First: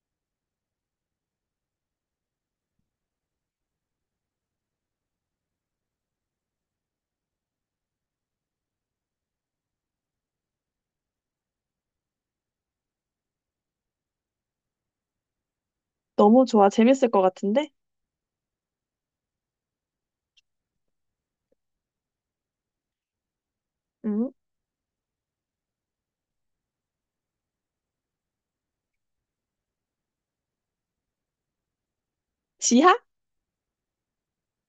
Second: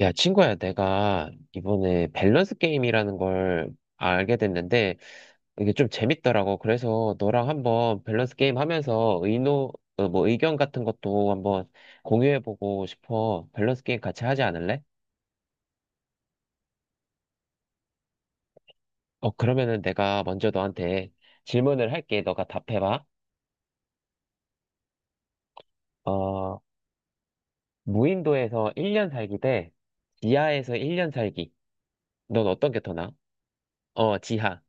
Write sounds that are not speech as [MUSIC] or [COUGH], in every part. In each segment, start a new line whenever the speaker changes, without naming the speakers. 야, 친구야, 내가 이번에 밸런스 게임이라는 걸 알게 됐는데, 이게 좀 재밌더라고. 그래서 너랑 한번 밸런스 게임 하면서 뭐 의견 같은 것도 한번 공유해보고 싶어. 밸런스 게임 같이 하지 않을래?
너무 좋아. 재밌을 것 같은데?
그러면은 내가 먼저 너한테 질문을 할게. 너가 답해봐.
응?
어, 무인도에서 1년 살기 대 지하에서 1년 살기. 넌 어떤 게 더
지하?
나아? 어, 지하.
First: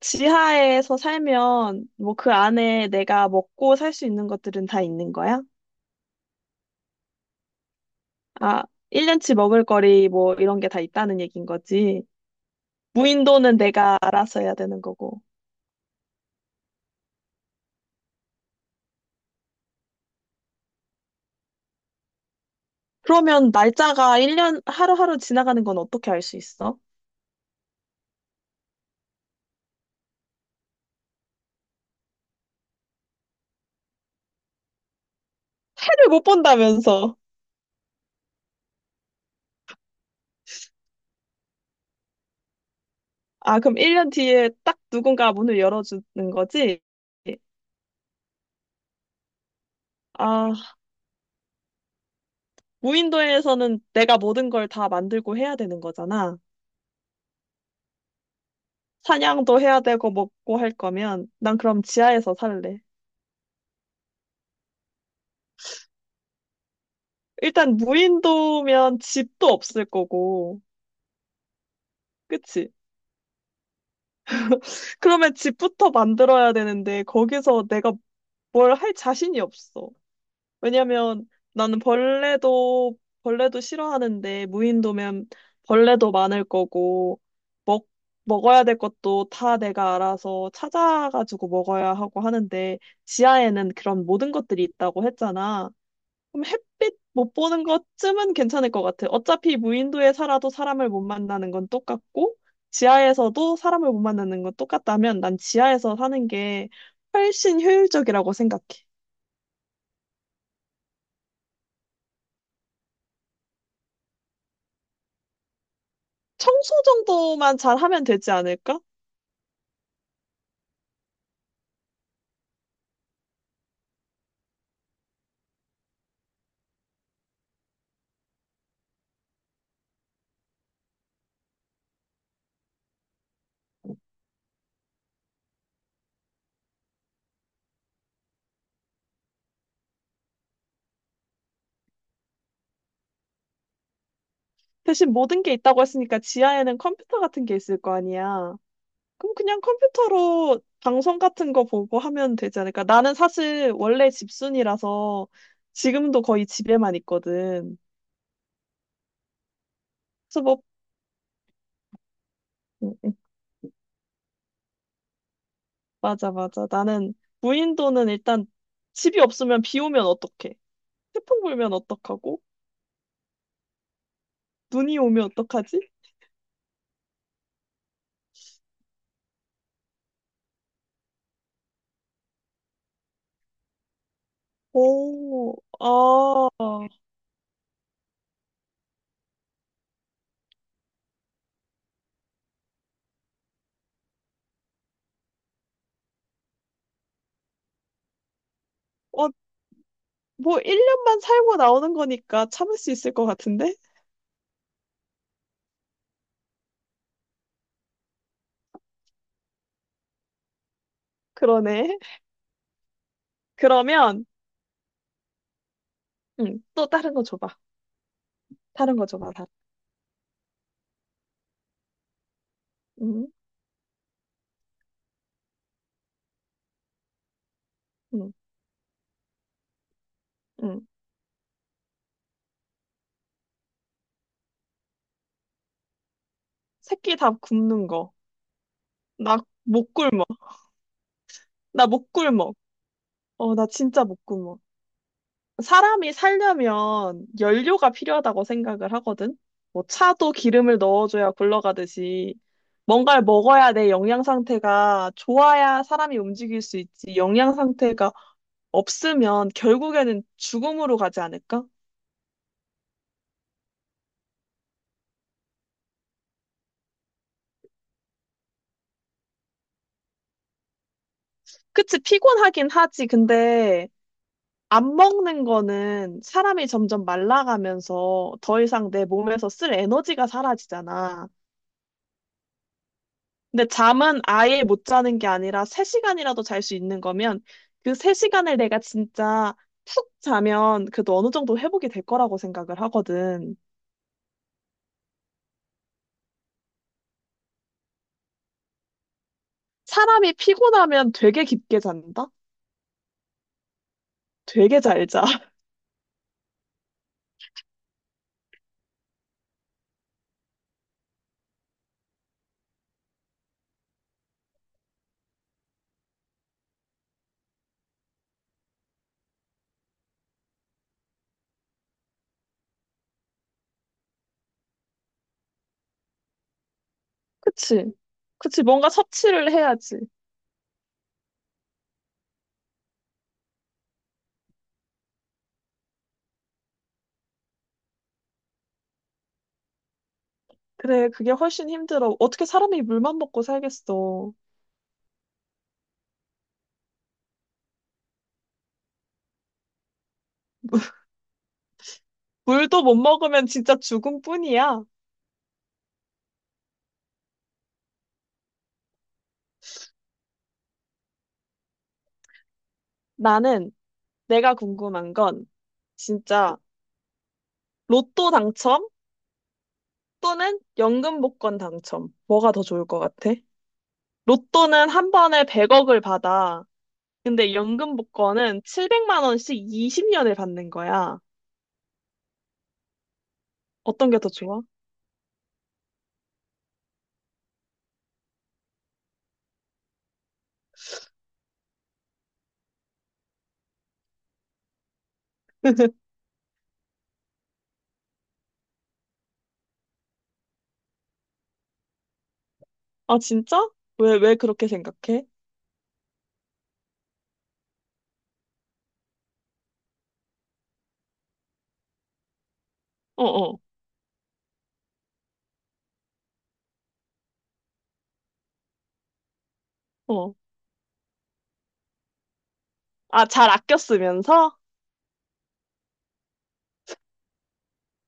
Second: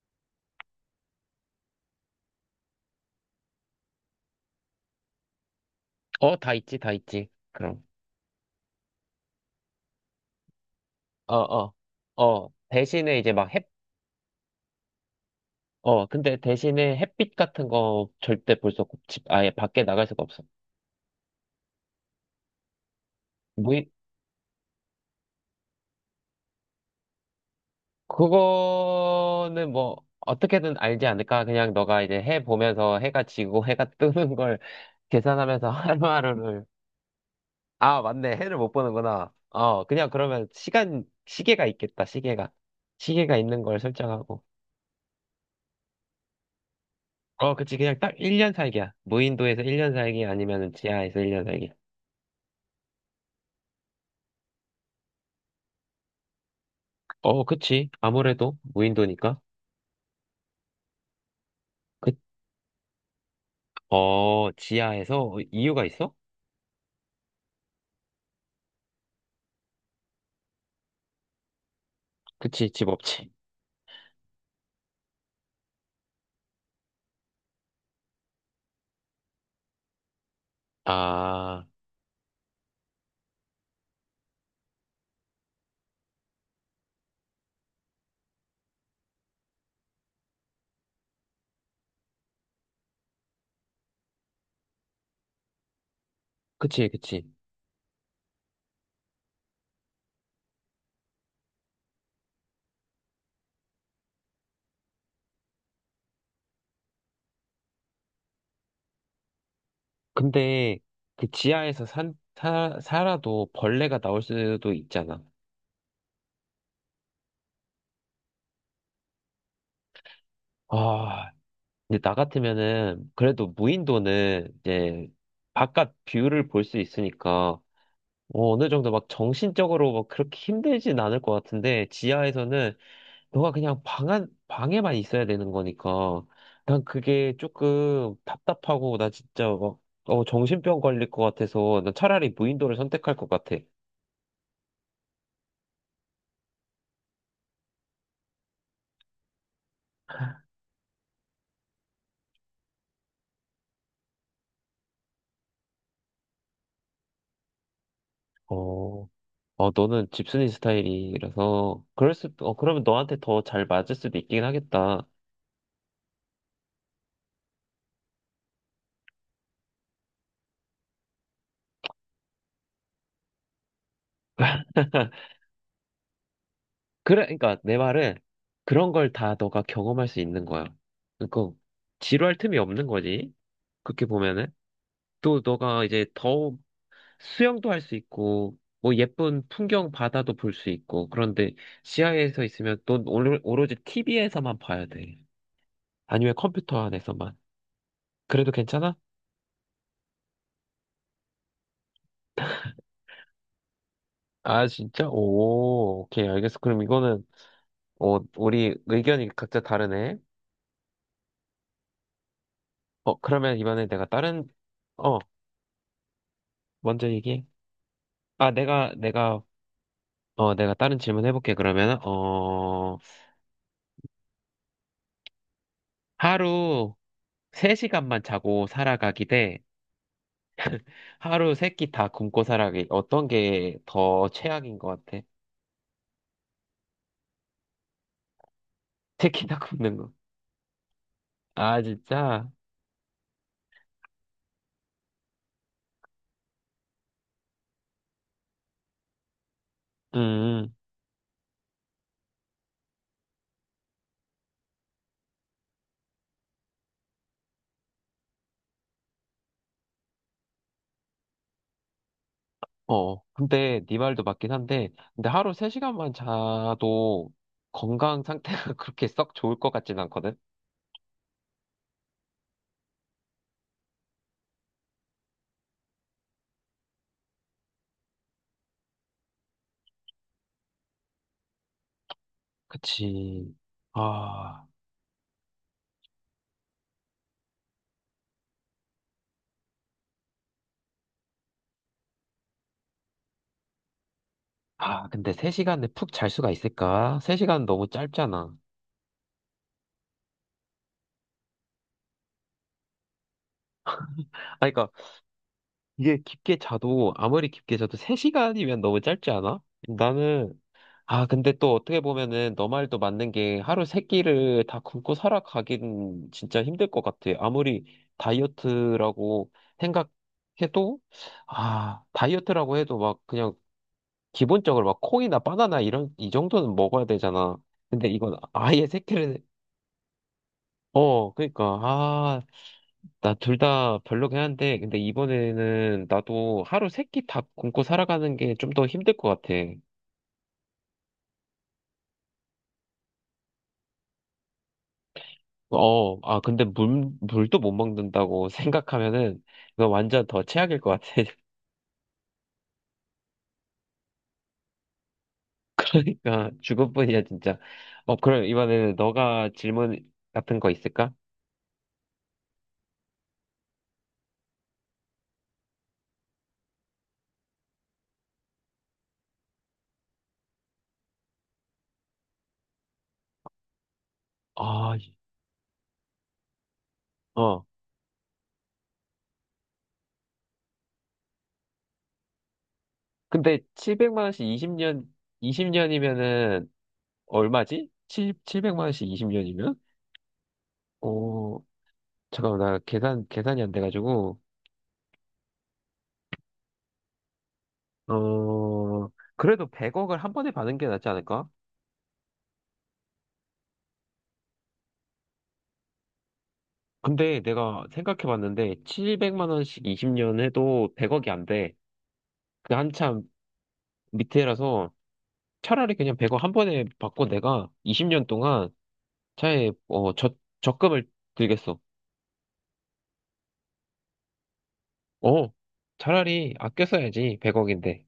지하에서 살면, 뭐, 그 안에 내가 먹고 살 수 있는 것들은 다 있는 거야?
어, 다 있지, 다 있지. 그럼.
아, 1년치 먹을 거리, 뭐, 이런 게 다 있다는
어,
얘긴
어,
거지.
어, 대신에 이제 막
무인도는
햇,
내가 알아서 해야 되는 거고.
어, 근데 대신에 햇빛 같은 거 절대 볼 수 없고, 집, 아예 밖에 나갈 수가 없어.
그러면
무이,
날짜가 1년, 하루하루 지나가는 건 어떻게 알 수 있어?
그거는 뭐, 어떻게든 알지 않을까? 그냥 너가 이제 해 보면서 해가 지고 [LAUGHS] 해가 뜨는 걸 [LAUGHS] 계산하면서
해를 못
하루하루를.
본다면서.
아, 맞네. 해를 못 보는구나. 그냥 그러면 시계가 있겠다, 시계가. 시계가
아,
있는
그럼
걸
1년
설정하고.
뒤에 딱 누군가 문을 열어주는 거지?
어, 그치. 그냥 딱 1년 살기야. 무인도에서 1년 살기
아,
아니면 지하에서 1년 살기.
무인도에서는 내가 모든 걸 다 만들고 해야 되는 거잖아.
어, 그치. 아무래도 무인도니까.
사냥도 해야 되고 먹고 할 거면 난 그럼
그,
지하에서 살래.
지하에서 이유가 있어?
일단 무인도면 집도 없을 거고,
그치,
그치?
집 없지.
그러면 집부터 만들어야 되는데 거기서 내가 뭘 할 자신이 없어. 왜냐면
아,
나는 벌레도 싫어하는데 무인도면 벌레도 많을 거고 먹 먹어야 될 것도 다 내가 알아서 찾아가지고 먹어야 하고 하는데 지하에는 그런 모든 것들이 있다고 했잖아. 그럼
그치,
햇빛
그치.
못 보는 것쯤은 괜찮을 것 같아. 어차피 무인도에 살아도 사람을 못 만나는 건 똑같고, 지하에서도 사람을 못 만나는 건 똑같다면 난 지하에서 사는 게 훨씬 효율적이라고 생각해.
근데 그 지하에서 살아도 벌레가 나올 수도 있잖아.
청소 정도만 잘하면 되지 않을까?
아, 근데 나 같으면은 그래도 무인도는 이제 바깥 뷰를 볼 수 있으니까 어느 정도 막 정신적으로 막 그렇게 힘들진 않을 것 같은데 지하에서는 너가 그냥 방 안, 방에만 있어야 되는 거니까. 난 그게 조금 답답하고, 나 진짜 막, 정신병 걸릴 것 같아서, 난 차라리 무인도를 선택할 것 같아.
대신 모든 게 있다고 했으니까 지하에는 컴퓨터 같은 게 있을 거 아니야. 그럼 그냥 컴퓨터로 방송 같은 거 보고 하면 되지 않을까? 나는 사실 원래 집순이라서 지금도 거의 집에만 있거든.
어, 어, 너는
그래서
집순이
뭐
스타일이라서, 그러면
음, 음.
너한테 더 잘 맞을 수도 있긴 하겠다.
맞아, 맞아. 나는 무인도는 일단 집이 없으면 비 오면 어떡해? 태풍 불면 어떡하고? 눈이 오면
[LAUGHS]
어떡하지?
그래, 그러니까 내 말은 그런 걸 다 너가 경험할 수 있는 거야. 그러니까 지루할 틈이 없는 거지. 그렇게 보면은 또
오,
너가
아,
이제 더 수영도 할 수 있고, 뭐 예쁜 풍경 바다도 볼 수 있고, 그런데 지하에서 있으면 또 오로지 TV에서만 봐야 돼. 아니면 컴퓨터 안에서만. 그래도 괜찮아?
뭐 1년만 살고 나오는 거니까 참을 수 있을 것 같은데?
아, 진짜? 오, 오케이, 알겠어. 그럼 이거는, 우리 의견이 각자 다르네.
그러네.
그러면 이번에 내가
그러면,
다른. 어,
응, 또
먼저
다른 거
얘기해.
줘봐.
아,
다른 거 줘봐, 다
내가 다른 질문 해볼게, 그러면.
응,
하루 3시간만
응,
자고 살아가기 대,
응.
하루 세 끼 다 굶고 살아기. 어떤 게 더 최악인 것 같아? [LAUGHS]
새끼 다 굽는 거.
세
나
끼 다
못
굶는 거.
굶어.
아,
나 못
진짜?
굶어. 나 진짜 못 굶어. 사람이 살려면 연료가 필요하다고 생각을 하거든. 뭐 차도
음,
기름을 넣어줘야 굴러가듯이 뭔가를 먹어야 내 영양 상태가 좋아야 사람이 움직일 수 있지. 영양 상태가 없으면 결국에는 죽음으로 가지 않을까?
어. 근데 네 말도 맞긴 한데, 근데 하루 3시간만 자도 건강 상태가 [LAUGHS] 그렇게 썩 좋을 것 같진 않거든?
그치, 피곤하긴 하지. 근데 안 먹는 거는 사람이 점점 말라가면서 더 이상 내 몸에서 쓸 에너지가 사라지잖아.
그치.
근데 잠은 아예
아,
못 자는 게 아니라 3시간이라도 잘 수 있는 거면 그 3시간을 내가 진짜 푹 자면 그래도 어느 정도 회복이 될 거라고 생각을 하거든.
아, 근데 3시간에 푹 잘 수가 있을까? 3시간 너무 짧잖아.
사람이 피곤하면 되게 깊게 잔다?
아,
되게
그러니까
잘 자. [LAUGHS]
이게 깊게 자도, 아무리 깊게 자도 3시간이면 너무 짧지 않아? 나는 아, 근데 또 어떻게 보면은 너 말도 맞는 게 하루 세 끼를 다 굶고 살아가긴 진짜 힘들 것 같아. 아무리 다이어트라고 생각해도, 다이어트라고 해도 막 그냥 기본적으로 막 콩이나 바나나 이 정도는 먹어야 되잖아.
그치?
근데 이건
그치,
아예
뭔가
세 끼를.
섭취를 해야지.
그러니까, 나 둘 다 별로긴 한데, 근데 이번에는 나도 하루 세끼 다 굶고 살아가는 게 좀 더 힘들 것 같아.
그래, 그게 훨씬 힘들어. 어떻게 사람이 물만 먹고 살겠어.
어, 아, 근데 물도 못 먹는다고 [LAUGHS] 생각하면은, 이거 완전 더 최악일 것 같아.
물도 못 먹으면 진짜 죽음뿐이야.
[LAUGHS] 그러니까, 죽을 뿐이야, 진짜. 그럼 이번에는 너가 질문 같은 거 있을까?
나는 내가 궁금한 건 진짜 로또 당첨? 또는 연금 복권 당첨. 뭐가 더 좋을 것 같아? 로또는
아,
한 번에 100억을 받아. 근데
어.
연금 복권은 700만 원씩 20년을 받는 거야.
근데
어떤 게
700만
더
원씩
좋아?
20년이면은, 얼마지? 7, 700만 원씩 20년이면? 어, 잠깐만, 나 계산이 안 돼가지고.
[LAUGHS]
어, 그래도 100억을 한 번에 받는 게 낫지 않을까?
아, 진짜? 왜, 왜 그렇게 생각해?
근데 내가 생각해봤는데 700만 원씩 20년 해도 100억이 안 돼. 그 한참
어, 어,
밑에라서 차라리 그냥 100억 한 번에 받고 내가 20년 동안 차에 어, 저,
어.
적금을 들겠어.
아, 잘 아껴 쓰면서?
어, 차라리 아껴 써야지 100억인데.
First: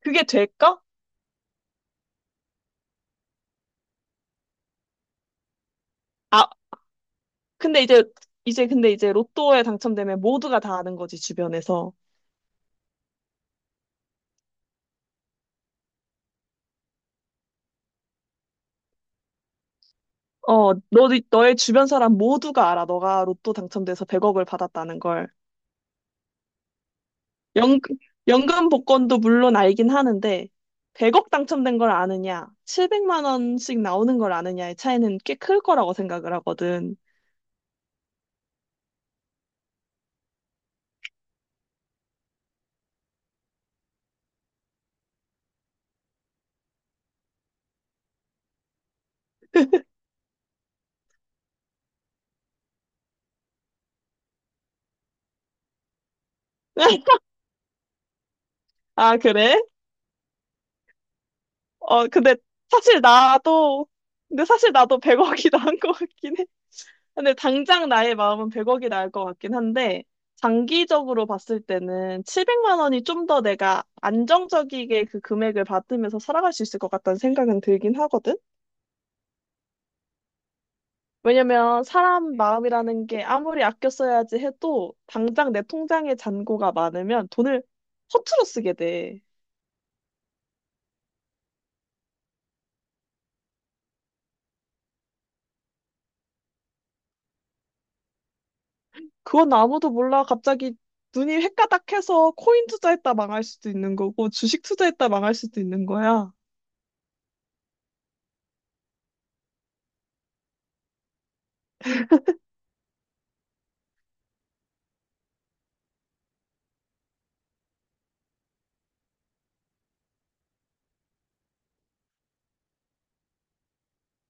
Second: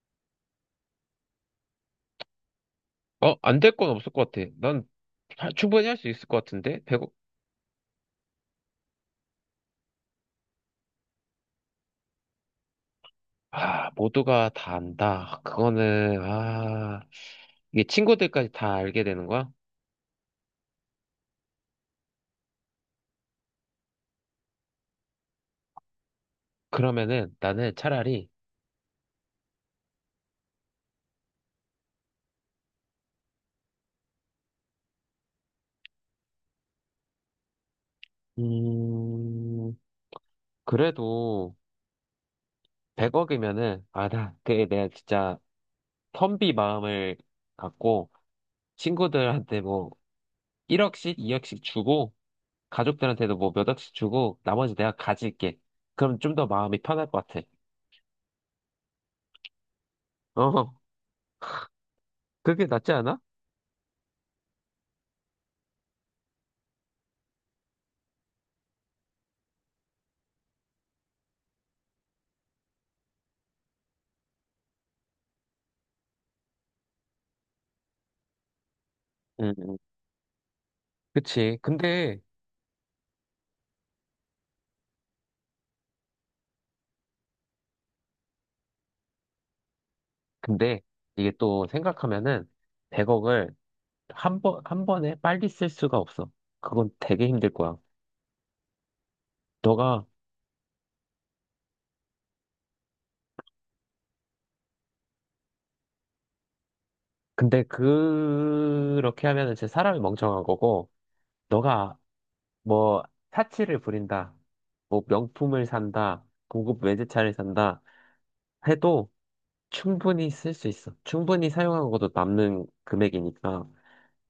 그게 될까?
안될 건 없을 것 같아. 난 충분히 할 수 있을 것
아,
같은데 100억.
근데 이제, 근데 이제 로또에 당첨되면 모두가 다 아는 거지, 주변에서.
아, 모두가 다 안다. 이게 친구들까지 다 알게 되는 거야?
어, 너의 주변 사람 모두가 알아. 너가 로또 당첨돼서 100억을 받았다는 걸.
그러면은 나는
연,
차라리.
연금 복권도 물론 알긴 하는데, 100억 당첨된 걸 아느냐, 700만 원씩 나오는 걸 아느냐의 차이는 꽤 클 거라고 생각을 하거든.
음. 그래도 100억이면은, 그게 내가 진짜 텀비 마음을 갖고, 친구들한테 뭐, 1억씩, 2억씩 주고, 가족들한테도 뭐 몇 억씩 주고, 나머지 내가 가질게. 그럼 좀 더 마음이 편할 것
[LAUGHS]
같아.
아, 그래?
어, [LAUGHS]
어,
그게 낫지
사실
않아?
나도, 근데 사실 나도 100억이 [LAUGHS] 나은 것 같긴 해. 근데 당장 나의 마음은 100억이 나을 것 같긴 한데, 장기적으로 봤을 때는 700만 원이 좀 더 내가 안정적이게 그 금액을 받으면서 살아갈 수 있을 것 같다는 생각은 들긴 하거든?
응, 응. 그치.
왜냐면 사람 마음이라는 게 아무리 아껴 써야지 해도 당장 내 통장에 잔고가 많으면 돈을 허투루 쓰게 돼.
근데, 이게 또 생각하면은, 100억을 한 번에 빨리 쓸 수가 없어. 그건 되게 힘들 거야.
그건 아무도
너가,
몰라. 갑자기 눈이 횟가닥해서 코인 투자했다 망할 수도 있는 거고 주식 투자했다 망할 수도 있는 거야.
근데 그렇게 하면은 진짜 사람이 멍청한 거고, 너가 뭐 사치를 부린다, 뭐 명품을 산다, 고급 외제차를 산다 해도 충분히 쓸 수 있어. 충분히 사용하고도 남는 금액이니까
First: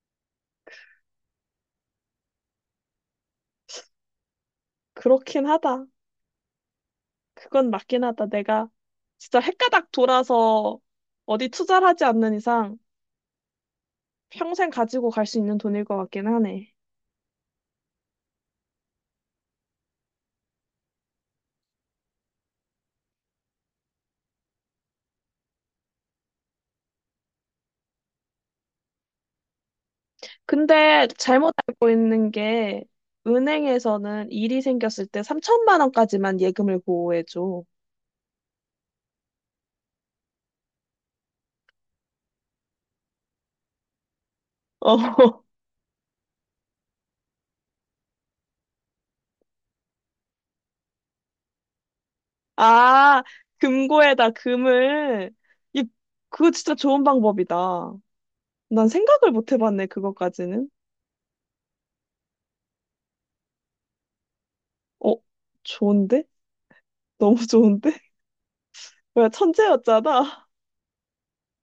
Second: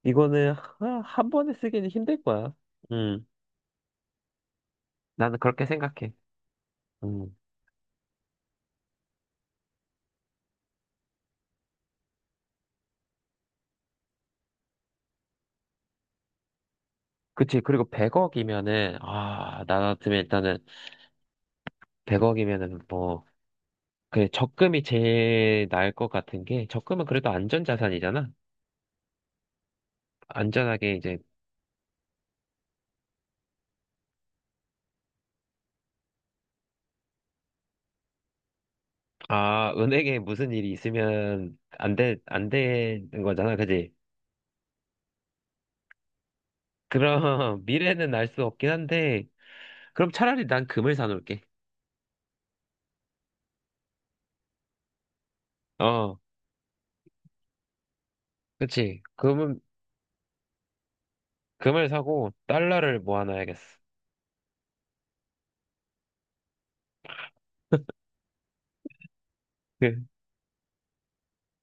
이거는 한 번에 쓰기는 힘들 거야. 음, 나는
그렇긴
그렇게
하다.
생각해. 음,
그건 맞긴 하다. 내가 진짜 횟가닥 돌아서 어디 투자를 하지 않는 이상 평생 가지고 갈 수 있는 돈일 것 같긴 하네.
그치. 그리고 100억이면은 아, 나 같으면 일단은 100억이면은 뭐 그 적금이 제일 나을 것 같은 게 적금은 그래도 안전 자산이잖아. 안전하게
근데
이제
잘못 알고 있는 게 은행에서는 일이 생겼을 때 3천만 원까지만 예금을 보호해줘.
은행에 무슨 일이 있으면 안 돼, 안 되는 거잖아, 그지?
어. [LAUGHS]
그럼 [LAUGHS] 미래는 알 수 없긴 한데, 그럼 차라리 난 금을 사놓을게.
아, 금고에다 금을. 이,
어,
그거 진짜 좋은 방법이다. 난
그치.
생각을 못 해봤네, 그거까지는.
금을 사고 달러를 모아놔야겠어.
어, 좋은데? 너무 좋은데? [LAUGHS] 뭐야,
그,
천재였잖아.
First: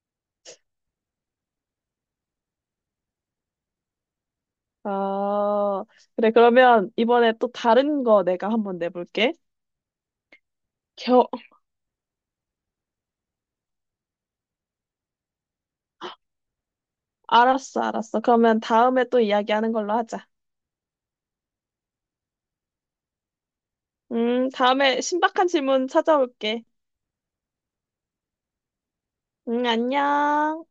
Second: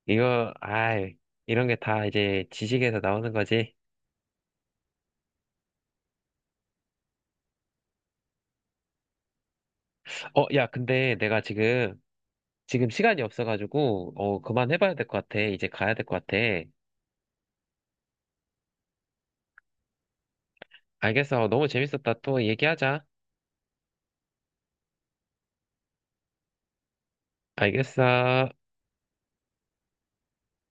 이거, 아이, 이런 게 다 이제 지식에서 나오는 거지.
아, 그래, 그러면 이번에 또 다른 거 내가 한번 내볼게.
야, 근데
겨,
내가 지금 시간이 없어가지고, 그만해봐야 될 것 같아. 이제 가야 될 것 같아.
알았어, 알았어. 그러면 다음에 또 이야기하는 걸로 하자.
알겠어. 너무 재밌었다. 또 얘기하자.
다음에 신박한 질문 찾아올게.
알겠어.
응, 안녕.